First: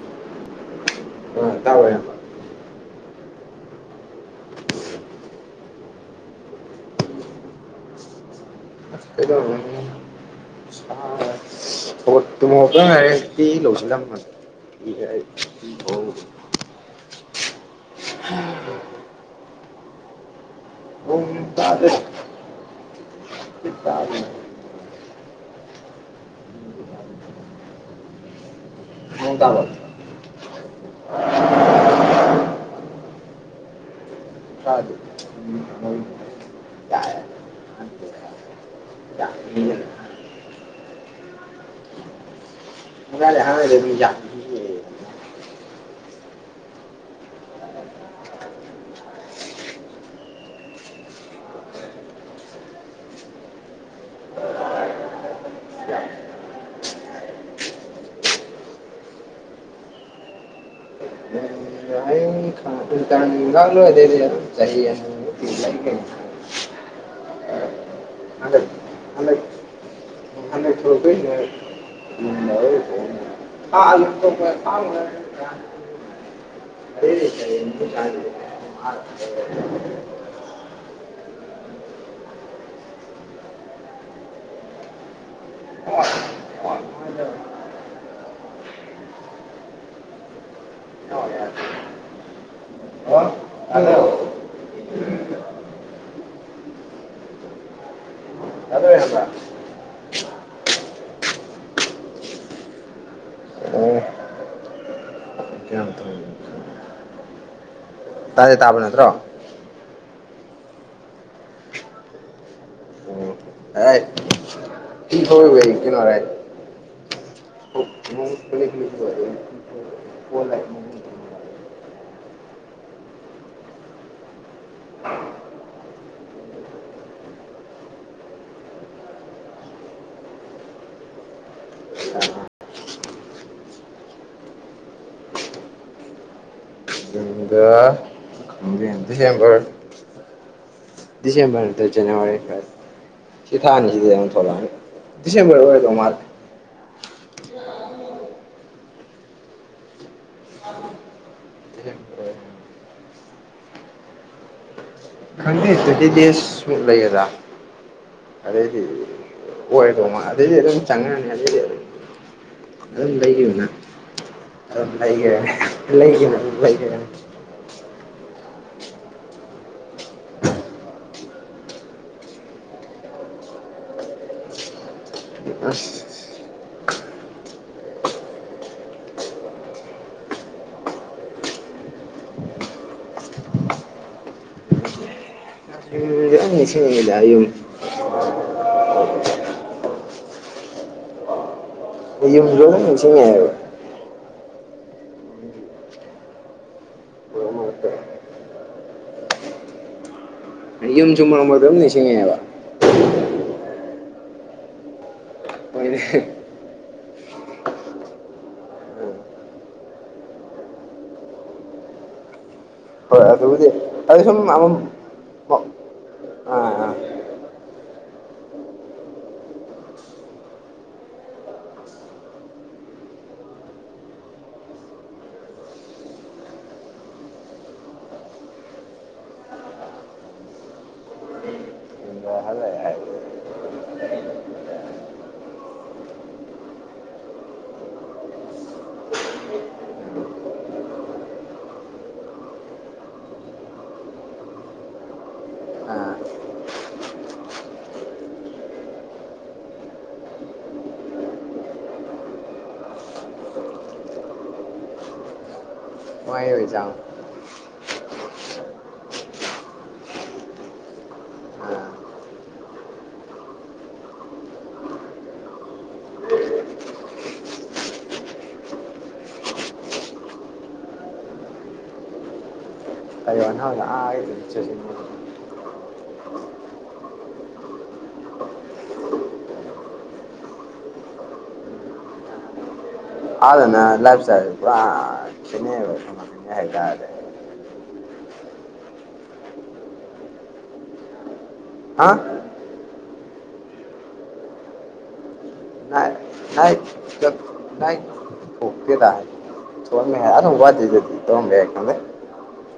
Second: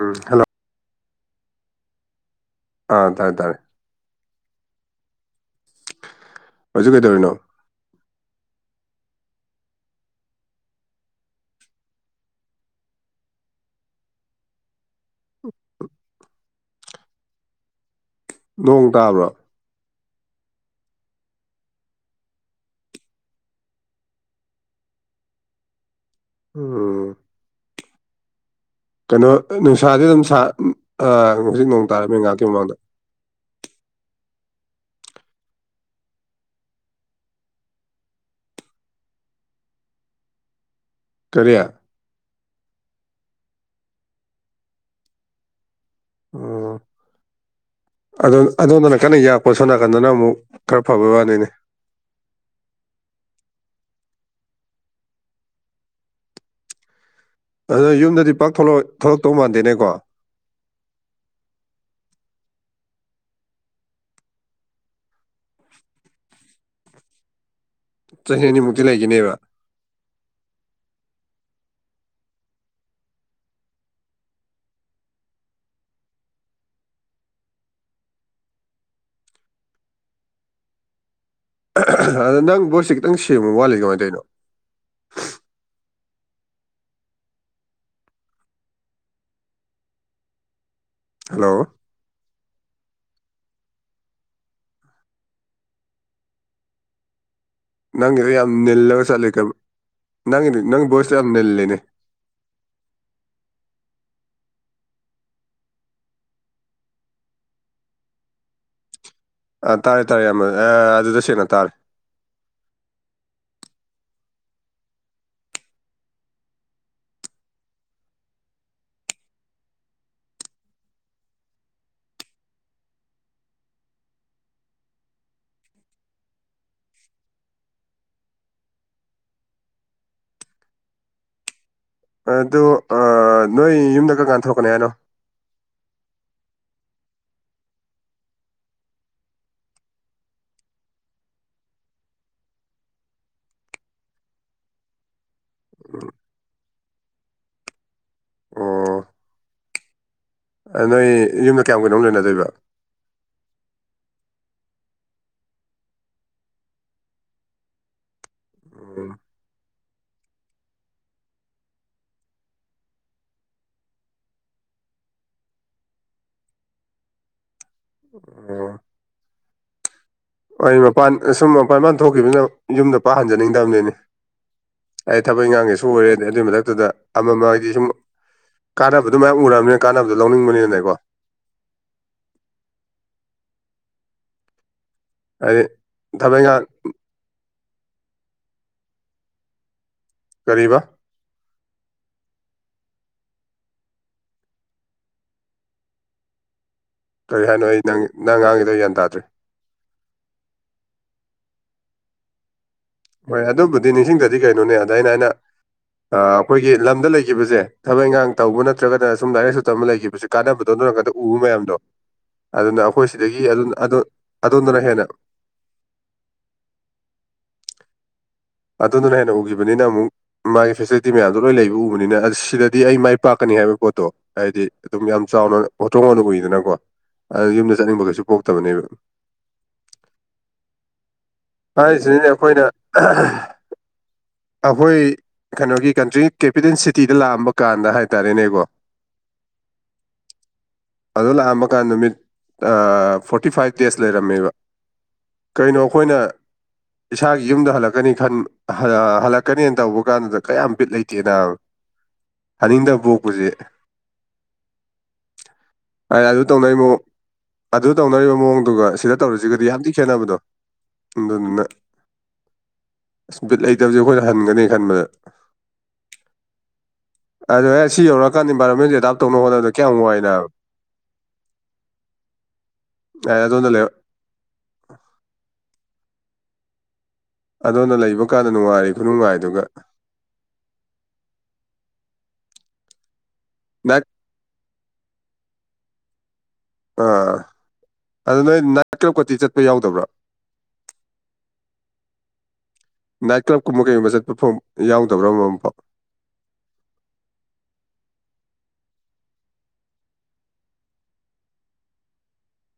ꯎꯝ hello ꯑ ꯇꯥ [unintelligible] ꯑꯥ ꯇꯥꯔꯦ ꯇꯥꯔꯦ ꯍꯧꯖꯤꯛ ꯀꯩꯗꯧꯔꯤꯅꯣ [unintelligible] [unintelligible] ꯍꯧꯒꯠ ꯇꯨꯝ ꯍꯧꯒꯠꯇ ꯉꯥꯢꯔꯤ ꯐꯤ ꯂꯧꯖꯤꯟꯂꯝꯕꯅꯦ [inaudible] [inaudible] ꯅꯣꯡ ꯇꯥꯕ꯭ꯔꯣ ꯅꯣꯡ ꯇꯥꯗꯦ ꯎꯝ꯫ ꯀꯩꯅꯣ ꯅꯣꯡ ꯇꯥꯕ꯭ꯔꯣ ꯅꯨꯡꯁꯥꯥꯗꯤ ꯑꯗꯨꯝ ꯁꯥ ꯍꯧꯖꯤꯛ ꯅꯣꯡ ꯇꯥꯔꯃꯦ ꯉꯥꯥꯛꯇꯀꯤ ꯃꯃꯥꯡꯗ [inaudible] ꯌꯥꯏ [inaudible] ꯀꯔꯤ [unintelligible] ꯎꯝ ꯑꯗꯣꯟ ꯑꯗꯣꯗꯅ ꯀꯟꯅ ꯌꯥꯛꯄ ꯁꯣꯝ ꯅꯥꯀꯟꯗꯅ ꯑꯃꯨꯛ ꯈꯔ ꯐꯕꯩ ꯋꯥꯅꯤꯅꯦ ꯑꯗꯨꯗꯤ ꯌꯨꯝꯗꯗꯤ ꯄꯥꯛ ꯊꯣꯛꯂꯛ ꯑꯣꯢ ꯊꯣꯛꯂꯛꯇꯧ ꯃꯥꯟꯗꯦꯅꯦꯀꯣ [unintelligible] [unintelligible] ꯆꯍꯤ ꯑꯅꯤꯃꯨꯛꯇꯤ ꯂꯩꯒꯤꯅꯤ ꯆꯍꯤ ꯍꯟꯗꯛ ꯑꯅꯤꯃꯨꯛꯇꯤ ꯂꯩꯒꯤꯅꯤꯕ [unintelligible] ꯎ [inaudible] ꯫ [inaudible] ꯍ ꯆꯔ ꯌꯦ [inaudible] ꯑꯗꯣ ꯅꯪ ꯕꯣꯠꯁꯦ ꯈꯤꯇꯪ ꯁꯦꯡꯕ ꯋꯥꯠꯂꯤ ꯀꯃꯥꯏꯅ ꯇꯧꯅꯣ ꯍꯜꯂꯣ ꯋꯥ [inaudible] ꯍꯥꯜꯂꯣ ꯅꯪꯒꯤꯗꯣ ꯌꯥꯝ ꯅꯤꯜꯂꯒ ꯆꯠꯂꯤ ꯀꯤꯝ ꯅꯪꯒꯤꯗꯣ ꯅꯪ ꯕꯣꯏꯁꯇꯣ ꯌꯥꯝ ꯅꯤꯜꯂꯤꯅꯦ ꯑꯣ ꯇꯥꯥꯗꯤ ꯇꯥꯕ ꯅꯠꯇ꯭ꯔꯣ ꯑꯥ ꯇꯥꯔꯦ ꯇꯥꯔꯦ ꯢꯌꯥꯝꯕ ꯑ ꯑꯗꯨꯗ ꯁꯦꯡꯅ ꯇꯥꯔꯦ ꯑꯣ ꯌꯥ [unintelligible] ꯅꯣꯡ ꯄꯠꯂꯤ ꯄꯠꯂꯤ ꯆꯨꯕ [unintelligible] ꯑꯗꯨ ꯑ ꯅꯣꯏ ꯌꯨꯝꯗ ꯀꯔꯝꯀꯥꯟ ꯊꯣꯛꯛꯀꯅꯤ ꯍꯥꯏꯅꯣ ꯌꯨꯝꯗ ꯗꯤꯁꯦꯝꯕꯔ ꯗꯤꯁꯦꯝꯕꯔꯗ ꯅꯠꯇꯔ ꯖꯅꯋꯥꯔꯤ ꯁꯤ ꯊꯥ ꯑꯅꯤꯁꯤꯗꯩ ꯑꯃ ꯊꯣꯛꯂꯛꯑꯅꯤ ꯗꯤꯁꯦꯝꯕꯔꯗ ꯑꯣꯏꯔꯗꯧ ꯃꯥꯜꯂꯦ ꯑꯣ ꯅꯣꯏ ꯌꯨꯝꯗ ꯀꯌꯥꯝ ꯀꯨꯏꯅ ꯗꯤꯁꯦꯝꯕꯔ ꯑꯣꯏ ꯂꯩꯅꯗꯣꯏꯕ ꯈꯪꯗꯦ ꯇ꯭ꯋꯦꯟꯇꯤ [inaudible] ꯗꯦꯖꯃꯨꯛ ꯂꯩꯒ꯭ꯔꯥ ꯑꯗꯩꯗꯤ ꯑꯣꯏꯗꯧ [inaudible] ꯑꯗꯨꯗꯩꯗꯤ ꯑꯗꯨꯝ ꯆꯪꯉꯅꯤ ꯑꯗꯨꯗꯩꯗꯤ ꯑꯗꯨꯝ ꯑꯗꯨꯝ ꯂꯩꯒꯤꯕꯅ ꯑꯗꯨꯝ ꯂꯩꯒꯔꯦꯗꯅ ꯂꯩꯒꯤꯕꯅ ꯑꯗꯨꯝ ꯂꯩꯒꯔꯦ ꯑꯝ ꯃꯄꯥꯟ ꯁꯨꯝ ꯃꯄꯥꯟ ꯏꯄꯥꯟ ꯊꯣꯛꯈꯤꯕꯅ ꯌꯨꯝꯗ ꯄꯥꯛ ꯍꯟꯖꯤꯟꯅꯤꯡꯗꯕꯅꯤꯅꯦ ꯑꯩ ꯊꯕꯛ ꯏꯈꯥꯡꯒꯦꯁꯨ ꯑꯣꯏꯔꯦꯅꯦ ꯑꯗꯨꯒꯤ ꯃꯊꯛꯇꯨꯗ ꯑꯃ ꯑꯃꯒꯤ ꯁꯨꯝ ꯀꯥꯟꯅꯕꯗꯣ ꯃꯌꯥꯝ ꯎꯔꯕꯅꯤꯅ ꯀꯥꯟꯅꯕꯗꯣ ꯂꯧꯅꯤꯡꯕꯅꯤꯅꯀꯣ ꯍꯥꯢꯗꯤ ꯗ ꯌꯨꯝ [inaudible] ꯀꯔꯤꯕ ꯌꯨꯝ ꯖꯨ ꯑꯃꯨꯛ ꯅꯤꯡꯁꯤꯡꯉꯦ ꯍꯥꯏꯕ ꯀꯔꯤ ꯃꯔꯛ ꯍꯥꯏꯅꯣ ꯑꯩ ꯃꯔꯛꯇ ꯅꯪ ꯅꯪ ꯉꯥꯡꯉꯦꯗꯣ ꯑꯩ ꯒ꯭ꯌꯥꯟ ꯇꯥꯗ꯭ꯔꯦ ꯌꯨꯝꯁꯨ ꯃꯔꯛ ꯃꯔꯛꯗ ꯑꯗꯨꯝ ꯅꯤꯁꯤꯡꯉꯦꯕ ꯍꯣꯏ ꯑꯗꯨꯕꯨꯗꯤ ꯅꯤꯡꯁꯤꯡꯗꯗꯤ ꯀꯩꯅꯣꯅꯦ ꯑꯗ ꯑꯩꯅ ꯍꯣꯏꯅꯦ ꯑꯩꯈꯣꯏꯒꯤ ꯂꯝꯗ ꯂꯩꯈꯤꯕꯁꯦ ꯊꯕꯛ ꯏꯪꯈꯥꯡ ꯇꯧꯕ ꯅꯠꯇ꯭ꯔꯒꯅ ꯁꯨꯝ ꯂꯥꯏꯔꯤꯛ ꯂꯥꯏꯁꯨ ꯇꯝꯕ ꯂꯩꯈꯤꯕꯁꯦ ꯀꯥꯟꯅꯕꯗꯣ ꯑꯗꯨ ꯅꯒꯥꯟꯗ ꯎꯕ ꯃꯌꯥꯝꯗꯣ ꯑꯗꯨꯅ ꯑꯩꯈꯣꯏ ꯍꯣꯏ ꯁꯤꯗꯒꯤ ꯑꯗꯨꯕꯨꯗꯤ ꯑꯗꯨ ꯁꯨꯝ ꯑꯃ ꯑꯗꯣꯝꯗꯅ ꯍꯦꯟꯅ ꯑꯥ ꯑꯗꯨꯗꯒꯤ ꯍꯦꯟꯅ ꯎꯈꯤꯕꯅꯤꯅ ꯑꯃꯨꯛ ꯃꯥꯒꯤ ꯐꯦꯁꯤꯂꯤꯇꯤ ꯃꯌꯥꯝꯗꯣ ꯂꯣꯏ ꯂꯩꯕ ꯎꯕꯅꯤꯅ ꯁꯤꯗꯗꯤ ꯑꯩ ꯃꯥꯏ ꯄꯥꯛꯀꯅꯤ ꯍꯥꯏꯕ ꯄꯣꯠꯇꯣ ꯍꯥꯏꯗꯤ ꯑꯗꯨꯝ ꯌꯥꯝ ꯆꯥꯎꯅ ꯍꯣꯇꯔꯣ ꯍꯣꯅ ꯎꯨꯏꯗꯅꯀꯣ ꯑꯗꯨ ꯌꯨꯝꯗ ꯆꯠꯅꯤꯡꯕ ꯀꯩꯁꯨ ꯄꯣꯛꯇꯕꯅꯦꯕ ꯍꯥꯏꯁꯤꯅꯦ ꯑꯩꯈꯣꯏꯅ ꯑꯥ ꯑꯩꯈꯣꯏ ꯀꯩꯅꯣꯒꯤ ꯀꯟꯇ꯭ꯔꯤ ꯀꯦꯄꯤꯇꯦꯜ ꯁꯤꯇꯤꯗ ꯂꯥꯛꯑꯝꯕ ꯀꯥꯟꯗ ꯍꯥꯏꯇꯥꯔꯦꯅꯦꯕꯣ ꯫ [unintelligible] ꯑꯗꯣ ꯂꯥꯛꯑꯝꯃꯀꯥꯟꯗ ꯅꯨꯃꯤꯠ ꯐꯣꯔꯇꯤ ꯐꯥꯏꯚ ꯗꯦꯖ ꯂꯩꯔꯝꯃꯦꯕ ꯀꯩꯅꯣ ꯑꯥ ꯑꯩꯈꯣꯏꯅ ꯏꯁꯥꯒꯤ ꯌꯨꯝꯗ ꯍꯜꯂꯛꯀꯅꯤ ꯍꯜꯂꯛꯀꯅꯤꯅ ꯇꯧꯕ ꯀꯥꯟꯗꯨꯗ ꯀꯌꯥꯝ ꯄꯤꯠ ꯂꯩꯇꯦꯅ ꯍꯥꯅꯤꯡꯗꯕ ꯄꯣꯛꯄꯁꯦ ꯑꯗ ꯃꯣꯏ ꯇꯧꯅꯩ ꯑꯦꯛꯖꯥꯝ ꯃꯑꯣꯡ ꯑꯗꯨ ꯇꯧꯅꯔꯤꯕ ꯃꯑꯣꯡꯗꯨꯒ ꯁꯤꯗ ꯇꯧꯔꯁꯤꯒꯗꯤ ꯌꯥꯝ ꯊꯤꯅ ꯈꯦꯠꯅꯕꯗꯣ ꯑꯗꯨꯗꯨꯅ ꯑꯥ ꯄꯤꯠ ꯂꯩꯇꯕꯁꯦ ꯑꯩꯈꯣꯏꯅ ꯍꯟꯒꯅꯤ ꯈꯟꯕꯗ ꯑꯗ ꯑꯩ ꯁꯤ ꯌꯧꯔꯛꯀꯥꯟ ꯏꯟꯚꯥꯏꯔꯣꯟꯃꯦꯟꯁ ꯑꯦꯗꯥꯞ ꯇꯧꯅꯕ ꯍꯣꯠꯅꯕꯗ ꯀꯌꯥꯝ ꯋꯥꯏ ꯅꯕ ꯫ [unintelligible] ꯫ [inaudible] ꯑꯗꯣꯝꯗ ꯂꯩꯕ ꯀꯥꯟꯗ ꯅꯨꯡꯉꯥꯏꯔꯤ ꯈꯨꯅꯨꯡꯉꯥꯏꯗꯨꯒ ꯑꯗꯨꯅ ꯅꯥꯏꯠ ꯂꯥꯏꯐ ꯢꯁꯇꯥꯟ ꯁꯤ ꯄꯨꯔ ꯈꯦꯟꯅꯩꯕ ꯑ ꯑꯗꯨ ꯅꯣꯏ ꯅꯥꯏꯠ ꯀ꯭ꯂ꯭ꯔꯕꯀꯇꯤ ꯆꯠꯄ ꯌꯥꯎꯗꯕ꯭ꯔꯥ ꯍꯥ ꯅꯥꯏꯠ ꯀ꯭ꯂꯕꯀꯨꯝꯕ ꯀꯩꯒꯨꯝꯕ ꯆꯠꯄ ꯐꯥꯎ ꯌꯥꯎꯗꯕ꯭ꯔꯥ ꯃꯝꯐꯥꯎ ꯉ [inaudible] ꯦꯗ [inaudible] ꯊ ꯌꯥꯔꯣ [inaudible] ꯋꯥꯗ ꯑꯗꯨꯗꯤ ꯇꯉꯦ ꯌꯥꯀ꯭ꯔꯦ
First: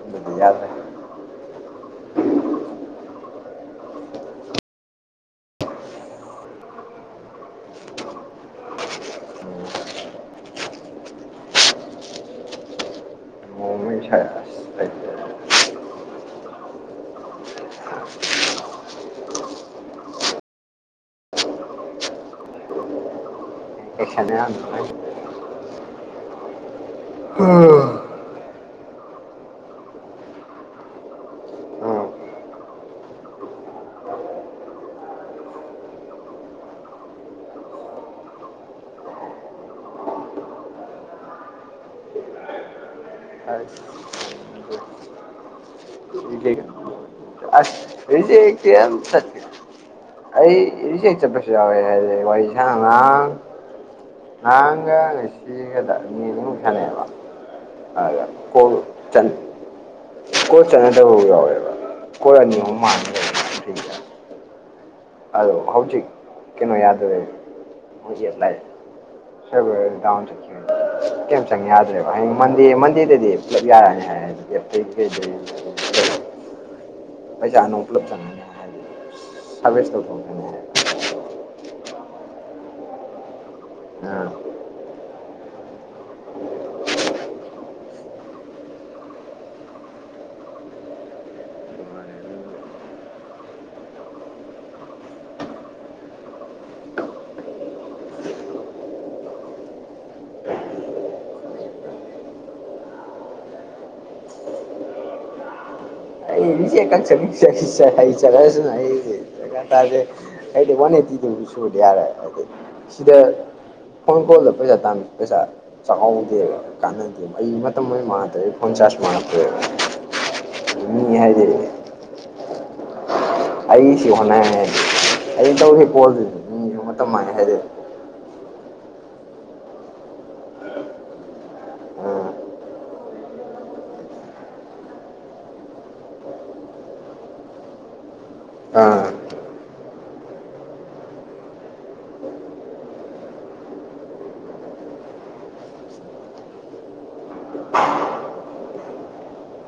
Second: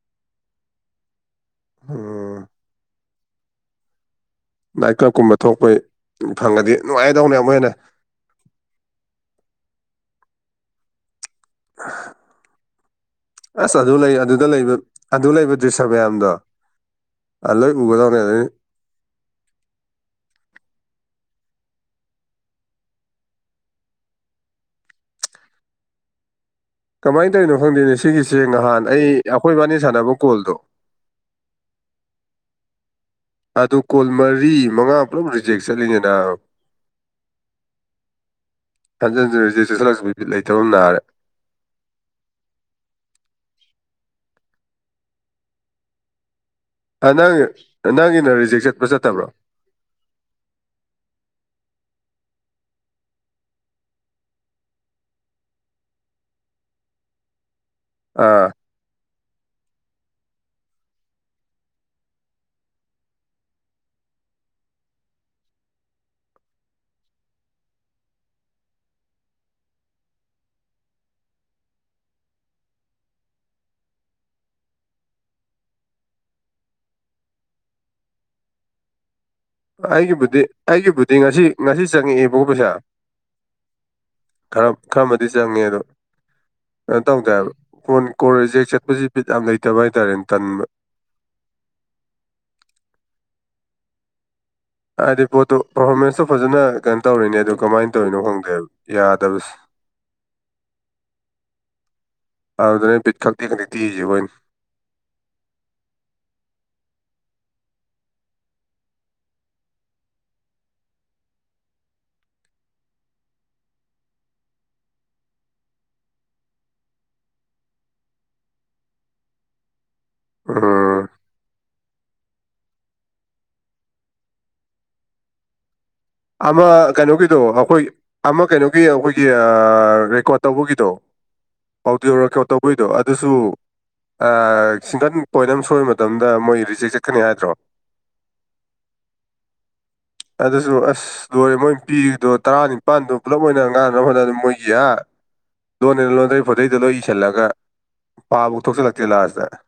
ꯑꯗꯨꯗꯤ ꯌꯥꯔꯦ꯫ ꯑꯝ ꯅꯥꯏ ꯀꯔꯥꯞꯀꯨꯝꯕ ꯊꯣꯛꯄꯩ ꯐꯪꯉꯗꯤ ꯅꯨꯡꯉꯥꯏꯗꯧꯅꯦ ꯑꯃꯨꯛ ꯍꯦꯟꯅ ꯑ [inaudible] ꯑꯁ ꯃꯑꯣꯡ ꯑꯃ ꯑꯗꯨ ꯂꯩ ꯏꯁꯥ ꯑꯗꯨꯗ ꯑꯁ ꯂꯩꯕ ꯑꯩ ꯑꯗꯨ ꯂꯩꯕ ꯗ꯭ꯔꯤꯁ ꯃꯌꯥꯝꯗꯣ ꯂꯣꯢ ꯎꯒꯗꯧꯅꯦ ꯑꯗꯒꯤ ꯑꯦꯈꯅꯦ ꯑꯗ [inaudible] ꯀꯃꯥꯏꯅ ꯇꯧꯔꯤꯅꯣ ꯈꯪꯗꯦꯅꯦ ꯁꯤꯒꯤꯁꯦ ꯅꯍꯥꯟ ꯑꯩ ꯑꯩꯈꯣꯏ ꯏꯕꯥꯅꯤ ꯁꯥꯟꯅꯕ ꯀꯣꯜꯗꯣ ꯑꯗꯨ ꯀꯣꯜ ꯃꯔꯤ ꯃꯉꯥ ꯄꯨꯂꯞ ꯔꯤꯖꯦꯛ ꯆꯠꯂꯤꯅꯦ ꯅꯕ ꯍꯥꯟꯖꯤꯟ ꯍꯥꯟꯖꯤꯟ ꯔꯦꯖꯤꯠ ꯆꯠꯁꯤꯜꯂꯛꯄꯁꯤꯗ ꯕꯤꯠ ꯂꯩꯇꯕꯅ ꯅꯥꯔꯦ ꯏꯒ [inaudible] ꯑꯗ ꯅꯪ ꯅꯪꯒꯤꯅ ꯔꯤꯖꯦꯛ ꯕꯤꯖꯩꯀꯤꯌꯥ ꯆꯠꯄ꯭ꯔꯥ ꯆꯠꯇꯕ꯭ꯔꯣ ꯁꯁ [inaudible] ꯑꯩ ꯔꯦꯖꯦꯠ ꯆꯠꯄꯁꯨ ꯌꯥꯎꯋꯦ ꯍꯥꯢꯔꯤ ꯋꯥꯔꯤ ꯁꯅ ꯉꯔꯥꯡ ꯉꯔꯥꯡꯒ ꯉꯥꯁꯤꯒꯗ ꯃꯤ ꯈꯨꯟꯃꯨꯛ ꯁꯥꯅꯩꯕꯥ ꯑꯥ ꯀꯣꯜ ꯀꯣꯜ ꯆꯠꯅꯗꯕ ꯌꯥꯎꯋꯦꯕ ꯑꯅꯤ ꯑꯍꯨꯝ ꯃꯥ [inaudible] ꯊ [inaudible] ꯑꯗꯣ ꯍꯧꯖꯤꯛ ꯀꯩꯅꯣ ꯌꯥꯗ꯭ꯔꯦ ꯍꯧꯖꯤꯛ ꯁꯥꯢꯕꯥꯔ ꯗꯥꯎ [unintelligible] ꯀꯩꯝ ꯆꯪ ꯌꯥꯗ꯭ꯔꯦꯕ ꯍꯌꯦꯡ ꯃꯟꯗꯦ ꯃꯟꯗꯦꯗꯗꯤ ꯄꯨꯂꯞ ꯌꯥꯔꯛꯑꯅꯤ ꯍꯥꯏ [unintelligible] ꯄꯩꯁꯥ ꯅꯣꯡ ꯄꯨꯂꯞ ꯆꯪꯉꯥꯅꯤ ꯍꯥꯢꯕꯅꯤ ꯑꯩꯒꯤꯕꯨꯗꯤ ꯑꯩꯒꯤꯕꯨꯗꯤ ꯉꯁꯤ ꯉꯁꯤ ꯆꯪꯉꯛꯌꯦꯕꯒꯣ ꯄꯩꯁꯥ ꯑꯥ꯫ ꯈꯔ ꯈꯔꯃꯗꯤ ꯆꯪꯉꯦ ꯑꯗꯣ ꯀꯩꯅꯣ ꯇꯧꯗꯦ ꯍꯥꯢꯕ ꯀꯣꯟ ꯔꯤꯖꯦꯠ ꯆꯠꯄꯁꯤ ꯕꯤꯠ ꯌꯥꯝ ꯂꯩꯇꯦꯕ ꯍꯥꯏꯇꯥꯔꯦꯅꯦ ꯇꯟꯕ ꯍꯥꯏꯗꯤ ꯄꯣꯠꯇꯣ ꯄꯔꯐꯣꯔꯃꯦꯟꯁꯇꯣ ꯐꯖꯅ ꯀꯩꯅꯣ ꯇꯧꯔꯤꯅꯦ ꯑꯗꯨ ꯀꯃꯥꯏꯅ ꯇꯧꯔꯤꯅꯣ ꯈꯪꯗꯦꯕ ꯌꯥꯗꯕꯁꯤ ꯑꯗꯨꯅꯦ ꯕꯤꯠ ꯈꯪꯇꯦꯛ ꯈꯪꯇꯦꯛ ꯇꯦꯛꯢꯁꯤ ꯑꯩꯈꯣꯏꯅ ꯀꯛ ꯆ ꯆ ꯆꯂꯁꯨꯅ ꯑꯩ ꯇꯦ [inaudible] ꯑꯩꯗꯤ ꯋꯥꯟ ꯑꯦꯇꯤ ꯒꯨꯝꯕ ꯁꯨꯔꯗꯤ ꯌꯥꯔꯦ ꯍꯥꯏꯗꯤ ꯁꯤꯗ ꯐꯣꯟ ꯀꯣꯜꯗ ꯄꯩꯁꯥ ꯇꯥꯟꯕ ꯄꯩꯁꯥ ꯆꯥꯛꯍꯧꯗꯦꯕ ꯀꯥꯟꯅꯗꯦꯕ ꯑꯩ ꯃꯇꯝ ꯑꯣꯏꯅꯥ ꯃꯥꯡꯉ ꯇꯣꯛꯌꯦ ꯐꯣꯟ ꯆꯥꯔ ꯑꯣꯏꯅ ꯃꯉꯥ ꯇꯣꯛꯌꯦ ꯑꯝ ꯃꯤ ꯍꯥꯏꯗꯤ ꯑꯩ ꯁꯤ ꯍꯅꯦ [inaudible] ꯑꯩ ꯇꯧꯁꯤ ꯄꯣꯜꯁꯤ ꯑꯃ ꯀꯩꯅꯣꯒꯤꯗꯣ ꯑꯩꯈꯣꯏ ꯑꯃ ꯀꯩꯅꯣꯒꯤ ꯑꯩꯈꯣꯏꯒꯤ ꯔꯦꯀꯣꯠ ꯇꯧꯕꯒꯤꯗꯣ ꯑꯥꯎꯗꯤꯑꯣ ꯔꯦꯒꯣꯠ ꯇꯧꯕꯩ ꯑꯗꯨꯁꯨ ꯁꯤꯡꯒꯟ ꯄꯣꯏꯟ ꯑꯃ ꯁꯣꯏꯕ ꯃꯇꯝꯗ ꯃꯣꯏ ꯔꯤꯖꯦꯛ ꯆꯠꯀꯅꯤ ꯍꯥꯏꯗ꯭ꯔꯣ ꯑꯥ ꯑꯗꯨ ꯑꯁ ꯂꯣꯏꯣꯔꯦ ꯃꯣꯏꯅ ꯄꯤꯔꯤꯗꯣ ꯇꯔꯥꯅꯤꯄꯥꯥꯟꯗꯣ ꯄꯨꯂꯞ ꯑꯣꯏꯅ ꯉꯥꯡꯅꯕ ꯍꯣꯠꯅꯕ ꯃꯣꯏꯒꯤ ꯑꯥ ꯂꯣꯟꯅꯦꯅ ꯂꯣꯟꯗꯔꯩ ꯐꯣꯗꯩꯗꯣ ꯂꯣꯏ ꯏꯁꯤꯜꯂꯒ ꯄꯥꯕꯚꯧ ꯊꯣꯛꯆꯜꯂꯛꯇꯦ ꯂꯥꯁꯇ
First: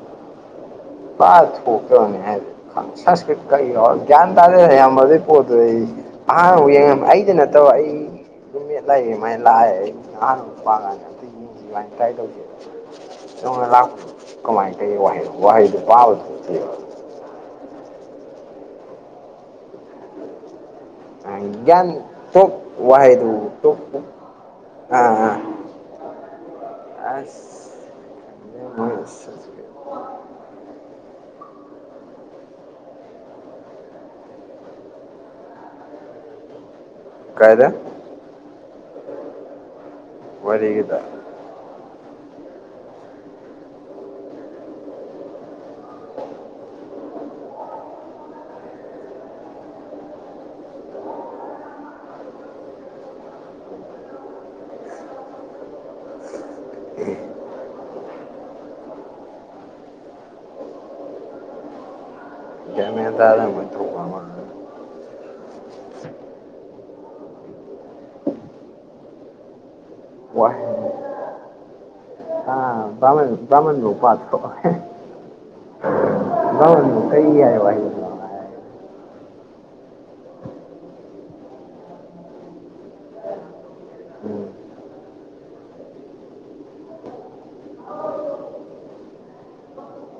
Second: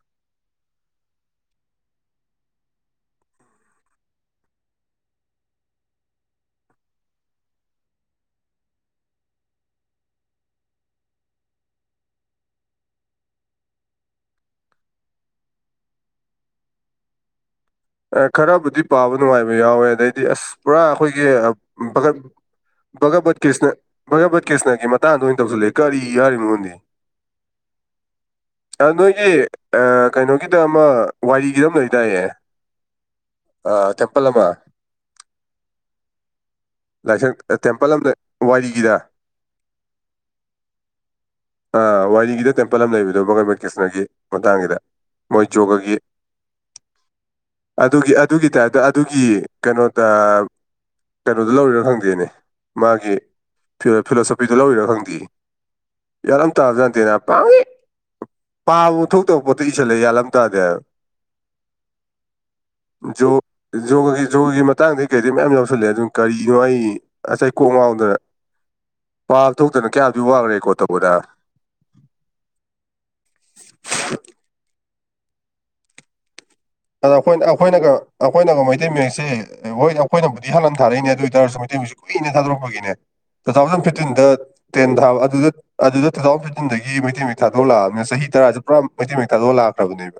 ꯄ ꯊꯣꯛꯇꯕꯅꯦ ꯍꯥꯏꯗꯤ ꯁꯪꯁꯀ꯭ꯔꯤꯠꯀ ꯌꯥꯎꯔ ꯒ꯭ꯌꯥꯟ ꯇꯥꯗꯦꯖ ꯢꯌꯥꯝꯕ ꯑꯗꯩꯢ ꯄꯣꯠꯇꯣ ꯑꯩ [unintelligible] ꯑꯩꯗꯤ ꯅꯠꯇꯕ ꯑꯩ ꯔꯨꯝꯃꯦꯠ ꯃꯥꯏ ꯂꯥꯛꯑꯦ ꯑꯩ ꯑꯍꯥꯟꯕ ꯄꯥꯀꯥꯟ ꯑꯗꯨꯁꯤꯃꯥꯏꯅ ꯇ꯭ꯔꯥꯏ ꯇꯧꯖꯦꯅ ꯂꯥꯛ ꯀꯃꯥꯏ ꯀꯩ ꯋꯥꯍꯩꯅꯣ ꯋꯥꯍꯤꯗꯨ ꯄꯥꯕ ꯊꯣꯛꯇꯦꯕ ꯈꯔꯕꯨꯗꯤ ꯄꯥꯕ ꯅꯨꯡꯉꯥꯏꯕ ꯌꯥꯎꯋꯦ ꯑꯗꯩꯗꯤ ꯑꯁ ꯄꯨꯔꯥ ꯑꯩꯈꯣꯏꯒꯤ ꯒ꯭ꯌꯥꯟ ꯇꯣꯞ ꯋꯥꯍꯩꯗꯨ ꯚꯥꯒꯕꯠ ꯀ꯭ꯔꯤꯁꯅ ꯇꯣꯞ ꯚꯒꯕꯠ ꯀ꯭ꯔꯤꯁꯅꯒꯤ ꯃꯇꯥꯡꯗ ꯑꯥ ꯑꯣꯏꯅ ꯇꯧꯁꯤꯜꯂꯛꯌꯦ ꯀꯔꯤ ꯍꯔꯤꯅꯣ ꯈꯪꯗꯦ ꯑꯁ ꯅꯣꯏꯒꯤ ꯀꯩꯅꯣꯒꯤꯗ ꯑꯃ ꯋꯥꯏꯔꯤꯒꯤꯗ ꯑꯃ ꯂꯩꯗꯥꯢꯅꯦ ꯑ ꯇꯦꯝꯄꯜ ꯑꯃ ꯂꯥꯏꯁꯪ ꯀꯥꯏꯗ ꯇꯦꯝꯄꯜ ꯑꯃ ꯋꯥꯔꯤꯒꯤꯗ ꯋꯥꯔꯤꯒꯤꯗ ꯋꯥꯏꯔꯤꯒꯤꯗ ꯇꯦꯝꯄꯜ ꯑꯃ ꯂꯩꯕꯗꯣ ꯕꯒꯕꯥꯟ ꯀ꯭ꯔꯤꯁꯅꯒꯤ ꯃꯇꯥꯡꯒꯤꯗ ꯃꯣꯏ ꯌꯣꯒꯒꯤ ꯑꯗꯨꯒꯤ ꯑꯗꯨꯒꯤ ꯇꯥꯏꯞꯇ ꯑꯗꯨꯒꯤ ꯀꯩꯅꯣꯗ ꯀꯩꯅꯣꯗ ꯂꯧꯔꯤꯔꯣ ꯈꯪꯗꯦꯅꯦ ꯃꯥꯒꯤ ꯐꯤꯂꯣꯁꯣꯐꯤꯗ ꯂꯧꯔꯤꯔꯣ ꯈꯪꯗꯤꯌꯦ ꯒꯌ꯭ꯥꯟ ꯑꯃ ꯇꯥꯕ ꯖꯥꯠ ꯅꯠꯇꯦꯗ ꯄꯪꯢꯛ ꯄꯥꯕꯚꯧ ꯊꯣꯛꯇꯕ ꯄꯣꯠꯇꯣ ꯏꯁꯜꯂꯦ ꯒꯌ꯭ꯥꯟꯂꯝ ꯇꯥꯗꯦ ꯍꯥꯢꯕ ꯒ꯭ꯌꯥꯟ ꯃꯦꯟ ꯖꯣ ꯇꯥꯗꯅ ꯃꯣꯏ ꯊꯣꯛꯄ ꯑꯃ ꯖꯣꯒꯒꯤ ꯖꯣꯒꯒꯤ ꯃꯇꯥꯡꯗꯒꯤ ꯀꯩꯗꯩ ꯃꯌꯥꯝ ꯌꯥꯎꯁꯜꯂꯑꯦ ꯑꯗꯨ ꯀꯔꯤꯅꯣ ꯑꯩ ꯑꯁ ꯑꯩ ꯀꯣꯛ ꯉꯥꯎꯗꯅ ꯄꯥꯕ ꯊꯣꯛꯇꯅ ꯀꯌꯥꯗꯤ ꯋꯥꯒ꯭ꯔꯦ ꯋꯥꯍꯩ ꯔꯦꯀꯣꯔꯗ ꯇꯧꯕꯗ ꯑꯥ ꯄꯥꯡꯒꯟ ꯄꯥꯡꯒꯟꯚꯧ ꯄꯥ ꯊꯣꯛꯑꯣꯢ ꯑꯗ ꯑꯩꯈꯣꯏꯅ ꯑꯩꯈꯣꯏꯅꯒ ꯑꯩꯈꯣꯏꯅꯒ ꯃꯩꯇꯩ ꯃꯌꯦꯛꯁꯦ ꯍꯣꯏ ꯑꯩꯈꯣꯏꯅꯕꯨꯗꯤ ꯢꯍꯥꯟ ꯍꯥꯟꯅ ꯊꯥꯔꯛꯏꯅꯦ ꯑꯗꯨ ꯑꯣꯏꯇꯥꯔꯁꯨ ꯃꯩꯇꯩ ꯃꯌꯦꯛꯁꯦ ꯀꯨꯏꯅ ꯊꯥꯗꯣꯔꯛꯄꯒꯤꯅꯦ ꯇꯨ ꯊꯥꯎꯖꯟ ꯐꯤꯞꯇꯤꯟꯗ ꯇꯦꯟ ꯊꯥꯕ ꯑꯗꯨꯗ ꯑꯗꯨꯗ ꯇꯨ ꯊꯥꯎꯟ ꯐꯤꯞꯇꯤꯟꯗꯒꯤ ꯃꯩꯇꯩ ꯃꯌꯦꯛ ꯊꯥꯗꯣꯛꯂꯛꯑꯕꯅꯤꯅ ꯆꯍꯤ ꯇꯔꯥꯥꯖꯦ ꯄꯨꯔꯥ ꯃꯩꯇꯩ ꯃꯌꯦꯛ ꯊꯥꯗꯣꯛꯑ ꯂꯥꯛꯈ꯭ꯔꯕꯅꯦꯕ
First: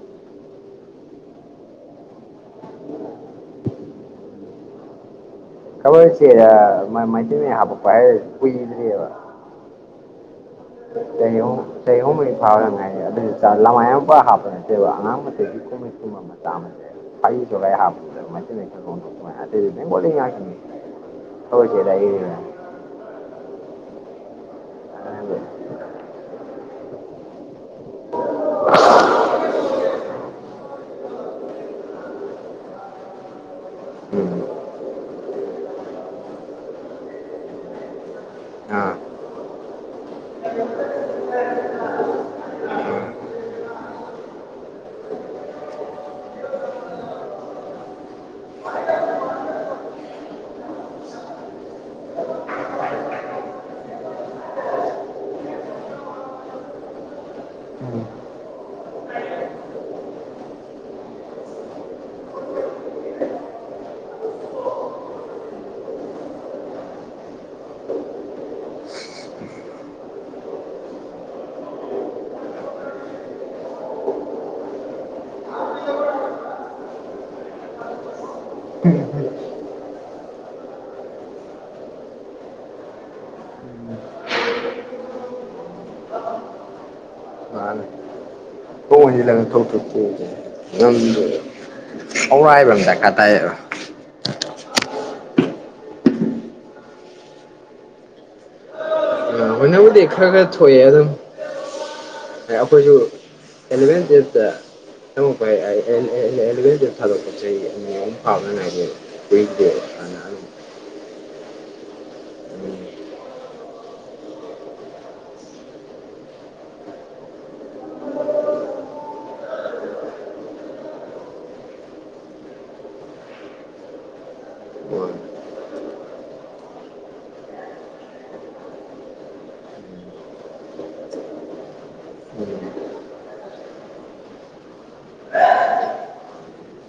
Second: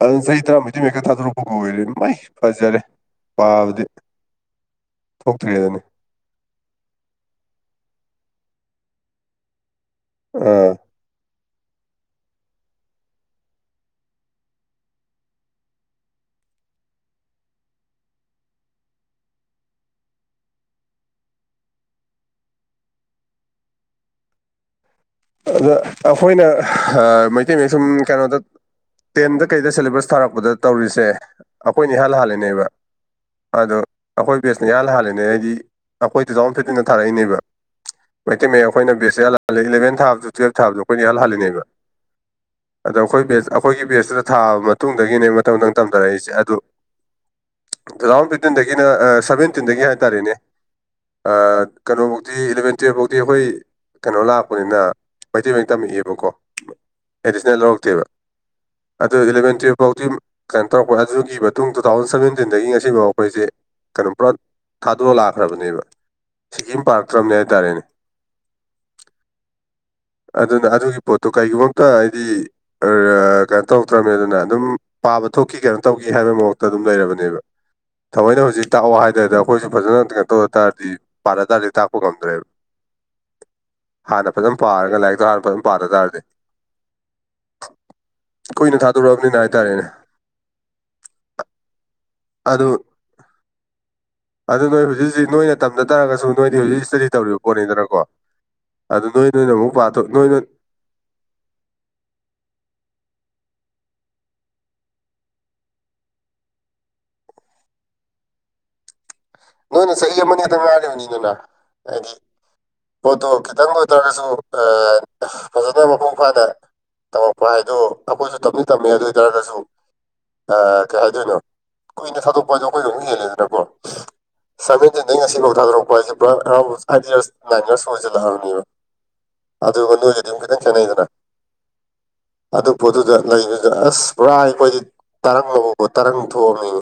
ꯑꯗꯨꯅ ꯆꯍꯤ ꯇꯔꯥ ꯃꯩꯇꯩ ꯃꯦꯛꯀ ꯊꯥꯗꯣꯔꯛꯄꯒ ꯑꯣꯏꯔꯦ ꯃꯩ ꯐꯖꯔꯦ ꯄꯥꯕꯗꯤ ꯊꯣꯛꯛꯇ꯭ꯔꯦꯗꯅ ꯈꯣꯏꯁꯦ ꯃꯩꯇꯩ ꯃꯌꯦꯛ ꯍꯥꯄꯛꯄ ꯍꯥꯏꯔ ꯀꯨꯏꯗ꯭ꯔꯤꯑꯕ ꯑꯥ ꯆꯍꯤꯍꯨꯝ ꯆꯍꯤꯍꯨꯝ ꯃꯔꯤ ꯐꯥꯕꯗ ꯉꯥꯢꯔꯤ ꯑꯗꯨ ꯂꯃꯥꯏ ꯑꯃ ꯄꯨꯔꯥ ꯍꯥꯞꯄ ꯅꯠꯇꯦꯕ ꯑꯉꯥꯡ ꯃꯆꯥꯒꯤ ꯀꯣꯃꯤꯛ ꯀꯨꯝꯕ [unintelligible] [unintelligible] ꯑꯗ ꯑꯩꯈꯣꯏꯅ ꯃꯩꯇꯩ ꯃꯌꯦꯛ ꯁꯨꯝ ꯀꯩꯅꯣꯗ ꯇꯦꯟꯗ ꯀꯩꯗ ꯁꯦꯂꯦꯕꯁ ꯊꯥꯔꯛꯄꯗ ꯇꯧꯔꯤꯁꯦ ꯑꯩꯈꯣꯏꯅꯦ ꯏꯍꯥꯟ ꯍꯥꯜꯂꯤꯅꯦꯕ ꯑꯗꯣ ꯑꯩꯈꯣꯏ ꯕꯦꯁꯅ ꯏꯍꯥꯟ ꯍꯥꯜꯂꯤꯅꯦ ꯑꯩꯗꯤ ꯑꯩꯈꯣꯏꯁꯨ ꯇꯨ ꯊꯥꯎꯖꯟ ꯐꯦꯇꯤꯟꯅ ꯊꯥꯔꯛꯏꯅꯦꯕ ꯃꯩꯇꯩ ꯃꯌꯦꯛ ꯑꯩꯈꯣꯏꯅ ꯕꯦꯁ ꯢꯍꯥꯟ ꯍꯥꯜꯂꯦ ꯏꯂꯕꯦꯟ ꯊꯥꯕꯁꯨ ꯇꯨꯌꯦꯜꯞ ꯊꯥꯕꯁꯨ ꯑꯩꯈꯣꯏꯅ ꯢꯍꯥꯜ ꯍꯥꯜꯂꯤꯅꯦꯕ ꯑꯗꯣ ꯑꯩꯈꯣꯏ ꯕꯦꯁ ꯑꯩꯈꯣꯏꯒꯤ ꯕꯦꯁꯇꯨꯗ ꯊꯥꯕ ꯃꯇꯨꯡꯗꯒꯤꯅꯦ ꯃꯊꯪ ꯃꯊꯪ ꯇꯝꯊꯔꯛꯏꯁꯦ ꯑꯗꯨ ꯇꯨ ꯊꯥꯎꯖꯟ ꯐꯤꯞꯇꯤꯟꯗꯒꯤꯅ ꯑ ꯁꯚꯦꯟꯇꯤꯟꯗꯒꯤ ꯍꯥꯏꯇꯥꯔꯦꯅꯦ ꯑ ꯀꯩꯅꯣꯐꯧꯗꯤ ꯏꯂꯚꯦꯟ ꯇꯨꯌ꯭ꯦꯜꯄ ꯐꯧꯗꯤ ꯑꯩꯈꯣꯏ ꯀꯩꯅꯣ ꯂꯥꯛꯄꯅꯤꯅ ꯃꯩꯇꯩ ꯃꯌꯦꯛ ꯇꯝꯃꯛꯑꯦꯕꯀꯣ ꯑꯦꯗꯤꯁꯅꯦꯜ ꯂꯧꯔꯛꯇꯦꯕ ꯑꯗꯣ ꯏꯂꯚꯦꯟ ꯇꯨꯌꯦꯜꯄ ꯐꯥꯎꯗꯤ ꯀꯩꯅꯣ ꯇꯧꯔꯛꯄ ꯑꯗꯨꯒꯤ ꯃꯇꯨꯡ ꯇꯨꯊꯥꯎꯖꯟ ꯁꯚꯦꯟꯇꯤꯟꯗꯒꯤ ꯉꯁꯤꯐꯥꯎ ꯑꯩꯈꯣꯏꯖꯦ ꯀꯩꯅꯣ ꯄꯨꯔꯥ ꯊꯥꯗꯣꯛꯑ ꯂꯥꯛꯈ꯭ꯔꯕꯅꯦꯕ ꯁꯤꯀꯤꯝ ꯄꯥꯔꯛꯇ꯭ꯔꯕꯅꯦ ꯍꯥꯏꯇꯥꯔꯦꯅꯦ ꯑꯗꯨꯅ ꯑꯗꯨꯒꯤ ꯄꯣꯠꯇꯣ ꯀꯩꯒꯨꯝꯕ ꯑꯝꯇ ꯍꯥꯏꯗꯤ ꯀꯩꯅꯣ ꯇꯧꯔꯛꯇ꯭ꯔꯕꯅꯤ ꯑꯗꯨꯅ ꯑꯗꯨꯝ ꯄꯥꯕ ꯊꯣꯛꯈꯤ ꯀꯩꯅꯣ ꯇꯧꯒꯤ ꯍꯥꯏꯕ ꯃꯨꯠꯇ ꯑꯗꯨꯝ ꯂꯩꯔꯕꯅꯦꯕ ꯊꯥꯃꯣꯏꯅ ꯍꯧꯖꯤꯛ ꯇꯥꯛꯑꯣ ꯍꯥꯏꯗꯗ ꯑꯩꯈꯣꯏꯁꯨ ꯐꯖꯅ ꯀꯩꯅꯣ ꯇꯧ ꯇꯥꯔꯗꯤ ꯄꯥꯟꯗꯔꯗꯤ ꯇꯥꯛꯄ ꯉꯝꯗ꯭ꯔꯦ ꯎꯝ [inaudible] ꯍꯥꯟꯅ ꯐꯖꯅ ꯄꯥꯔꯒ ꯂꯥꯏꯔꯤꯛꯇꯣ ꯍꯥꯟꯅ ꯐꯖꯅ ꯄꯥꯗ ꯇꯥꯔꯗꯤ ꯀꯨꯏꯅ ꯊꯥꯗꯣꯔꯛꯑꯕꯅꯤꯅ ꯍꯥꯏꯇꯥꯔꯦꯅꯦ ꯎꯝ ꯑꯗꯨ ꯑꯧꯔꯥꯏꯕ ꯑꯃ ꯗꯔꯀꯥꯔ ꯇꯥꯏꯌꯦꯕ ꯑꯗꯨ ꯅꯣꯏ ꯍꯧꯖꯤꯛ ꯍꯧꯖꯤꯛ ꯅꯣꯏ ꯇꯝꯗ ꯇꯥꯔꯒꯁꯨ ꯅꯣꯏꯗꯤ ꯍꯧꯖꯤꯛ ꯁꯇꯥꯗꯤ ꯇꯧꯔꯤꯕ ꯄꯣꯠꯅꯤꯗꯅꯀꯣ ꯑꯗꯨ ꯅꯣꯏ ꯅꯣꯏꯅ ꯑꯃꯨꯛ ꯅꯕꯨ ꯄꯥꯊꯣꯛ ꯗꯤ ꯈꯔ ꯅꯣꯏꯅ ꯈꯔ ꯊꯣꯛꯑ ꯑꯗꯨꯝ ꯑꯩꯈꯣꯏꯖꯨ ꯑꯦꯂꯚꯦꯟ ꯇꯨꯌꯦꯜꯄꯇ [unintelligible] ꯑꯦꯂꯕꯦꯟ ꯇꯨꯌꯦꯜꯄ ꯊꯥꯗꯣꯛꯄꯁꯦ ꯆꯍꯤ ꯑꯅꯤ ꯑꯍꯨꯝ ꯐꯥꯕꯗ ꯉꯥꯢꯔꯤꯕ ꯅꯣꯏꯅ ꯆꯍꯤ ꯑꯃ ꯈꯛꯇꯪ ꯉꯥꯢꯔꯤꯕꯅꯤꯗꯅ ꯍꯥꯏꯗꯤ ꯄꯣꯠꯇꯣ ꯈꯤꯇꯪꯗ ꯑꯣꯏꯇ꯭ꯔꯒꯁꯨ ꯐꯖꯅ ꯃꯄꯨꯡ ꯐꯥꯅ ꯇꯝꯃꯛꯄ ꯍꯥꯏꯗꯣ ꯑꯩꯈꯣꯏꯁꯨ ꯇꯝꯗꯤ ꯇꯝꯃꯦ ꯑꯗꯨ ꯑꯣꯏ ꯇꯥꯔꯒꯁꯨ ꯑ ꯀꯩ ꯍꯥꯏꯗꯣꯏꯅꯣ ꯀꯨꯏꯅ ꯊꯥꯗꯣꯛꯄ ꯍꯥꯏꯗꯣ ꯑꯩꯈꯣꯏꯗ ꯍꯦꯜꯂꯦꯗꯅꯀꯣ ꯁꯚꯦꯟꯇꯤꯟꯗꯩ ꯉꯁꯤꯐꯥꯎ ꯊꯥꯗꯣꯔꯛꯄ ꯍꯥꯏꯁꯦ ꯄꯨꯔꯥ around eight years nine years ꯑꯣꯏꯁꯤꯜꯂꯛꯑꯕꯅꯦꯕ ꯑꯗꯨꯒ ꯅꯣꯢꯒꯗꯤ ꯑꯃꯨꯛ ꯈꯤꯇꯪ ꯇꯦꯠꯅꯩꯗꯅ ꯑꯗꯨ ꯄꯣꯠꯇꯗ ꯂꯩꯕꯗꯨꯗ ꯑꯁ ꯄꯨꯔꯥ ꯑꯩꯈꯣꯏꯗꯤ ꯇꯔꯪꯕ ꯇꯔꯪ ꯊꯣꯛꯑꯝꯃꯤꯅꯦ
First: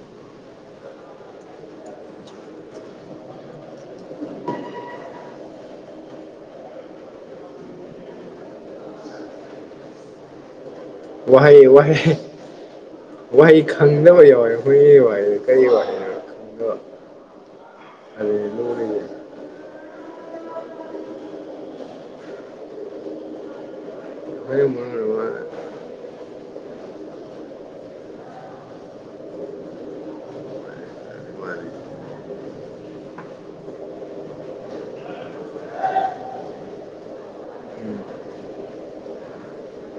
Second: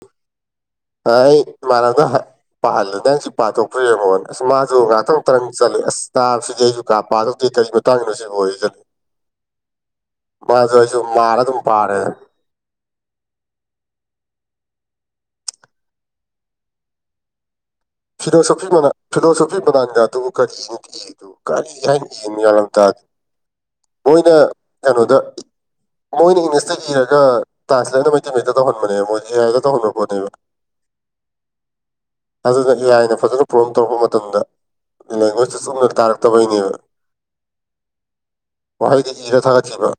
ꯑꯩ ꯃꯅꯕꯅ ꯄꯥꯍꯜꯂꯦ ꯅꯪ ꯁꯤ ꯄꯥꯊꯣꯛꯄ꯭ꯔ ꯌꯦꯡꯉꯣꯅ ꯑꯁ ꯃꯥꯁꯨ ꯉꯍꯥꯛꯇꯪ ꯇꯔꯪ ꯆꯠꯂꯦ ꯑꯁ ꯅꯥꯕꯥ ꯁꯤꯗꯤ ꯑꯩꯁꯨ ꯀꯥ ꯄꯥꯊꯣꯛꯇꯦ ꯀꯔꯤ ꯇꯪꯅꯨꯁꯤ ꯑꯣꯏꯗꯅꯤ ꯃꯥꯁꯨ ꯑꯩꯁꯨ ꯃꯥꯔ ꯑꯗꯨꯝ ꯋꯥꯍꯩ ꯄꯥꯔꯦ ꯋꯥꯍꯩ ꯋꯥꯍꯩ ꯈꯪꯗꯕ ꯌꯥꯎꯋꯦ ꯍꯣꯏ ꯋꯥꯍꯩꯗꯨ ꯀꯔꯤ ꯋꯥꯍꯩꯅꯣ ꯈꯪꯗꯕ ꯑꯗꯨꯅꯤ ꯐꯤꯂꯣꯁꯣꯐꯤ ꯃꯅꯥ ꯂꯨꯔꯤꯁꯦ ꯐꯤꯂꯣꯁꯣꯐꯤ ꯕꯅꯥꯟꯒꯗꯨꯕꯨ ꯀꯔꯤꯅ ꯏꯗꯨ ꯀꯔꯤ ꯍꯥꯏꯅ ꯏꯅꯣ ꯒꯌꯥꯟ ꯑꯃ ꯇꯥꯗꯦ ꯃꯣꯏꯅ ꯑꯩꯈꯣꯏꯅ ꯀꯩꯅꯣꯗ ꯃꯔꯣꯟ ꯃꯣꯏꯅ ꯏꯪꯂꯤꯁꯇ ꯏꯔꯒ ꯇ꯭ꯔꯥꯟꯁꯂꯦꯠꯅ ꯃꯩꯇꯩ ꯃꯌꯦꯛꯇ ꯇꯧꯍꯟꯕꯅꯦꯕ ꯃꯣꯏꯒꯤ ꯑꯦ ꯑꯥꯏꯗ ꯇꯧꯍꯟꯕ ꯄꯣꯠꯅꯦꯕ ꯑꯃ ꯑꯗꯨꯅ ꯑꯦ ꯑꯥꯏꯅ ꯐꯖꯅ ꯄ꯭ꯔꯣꯝ ꯇꯧꯔꯛꯄ ꯃꯇꯝꯗ ꯂꯦꯡꯒ꯭ꯋꯦꯖꯇ ꯆꯨꯝꯅ ꯇꯥꯔꯛꯇꯕꯩꯅꯦꯕ ꯋꯥꯍꯩꯗ ꯏꯔꯥ ꯊꯥꯒꯠꯈꯤꯕ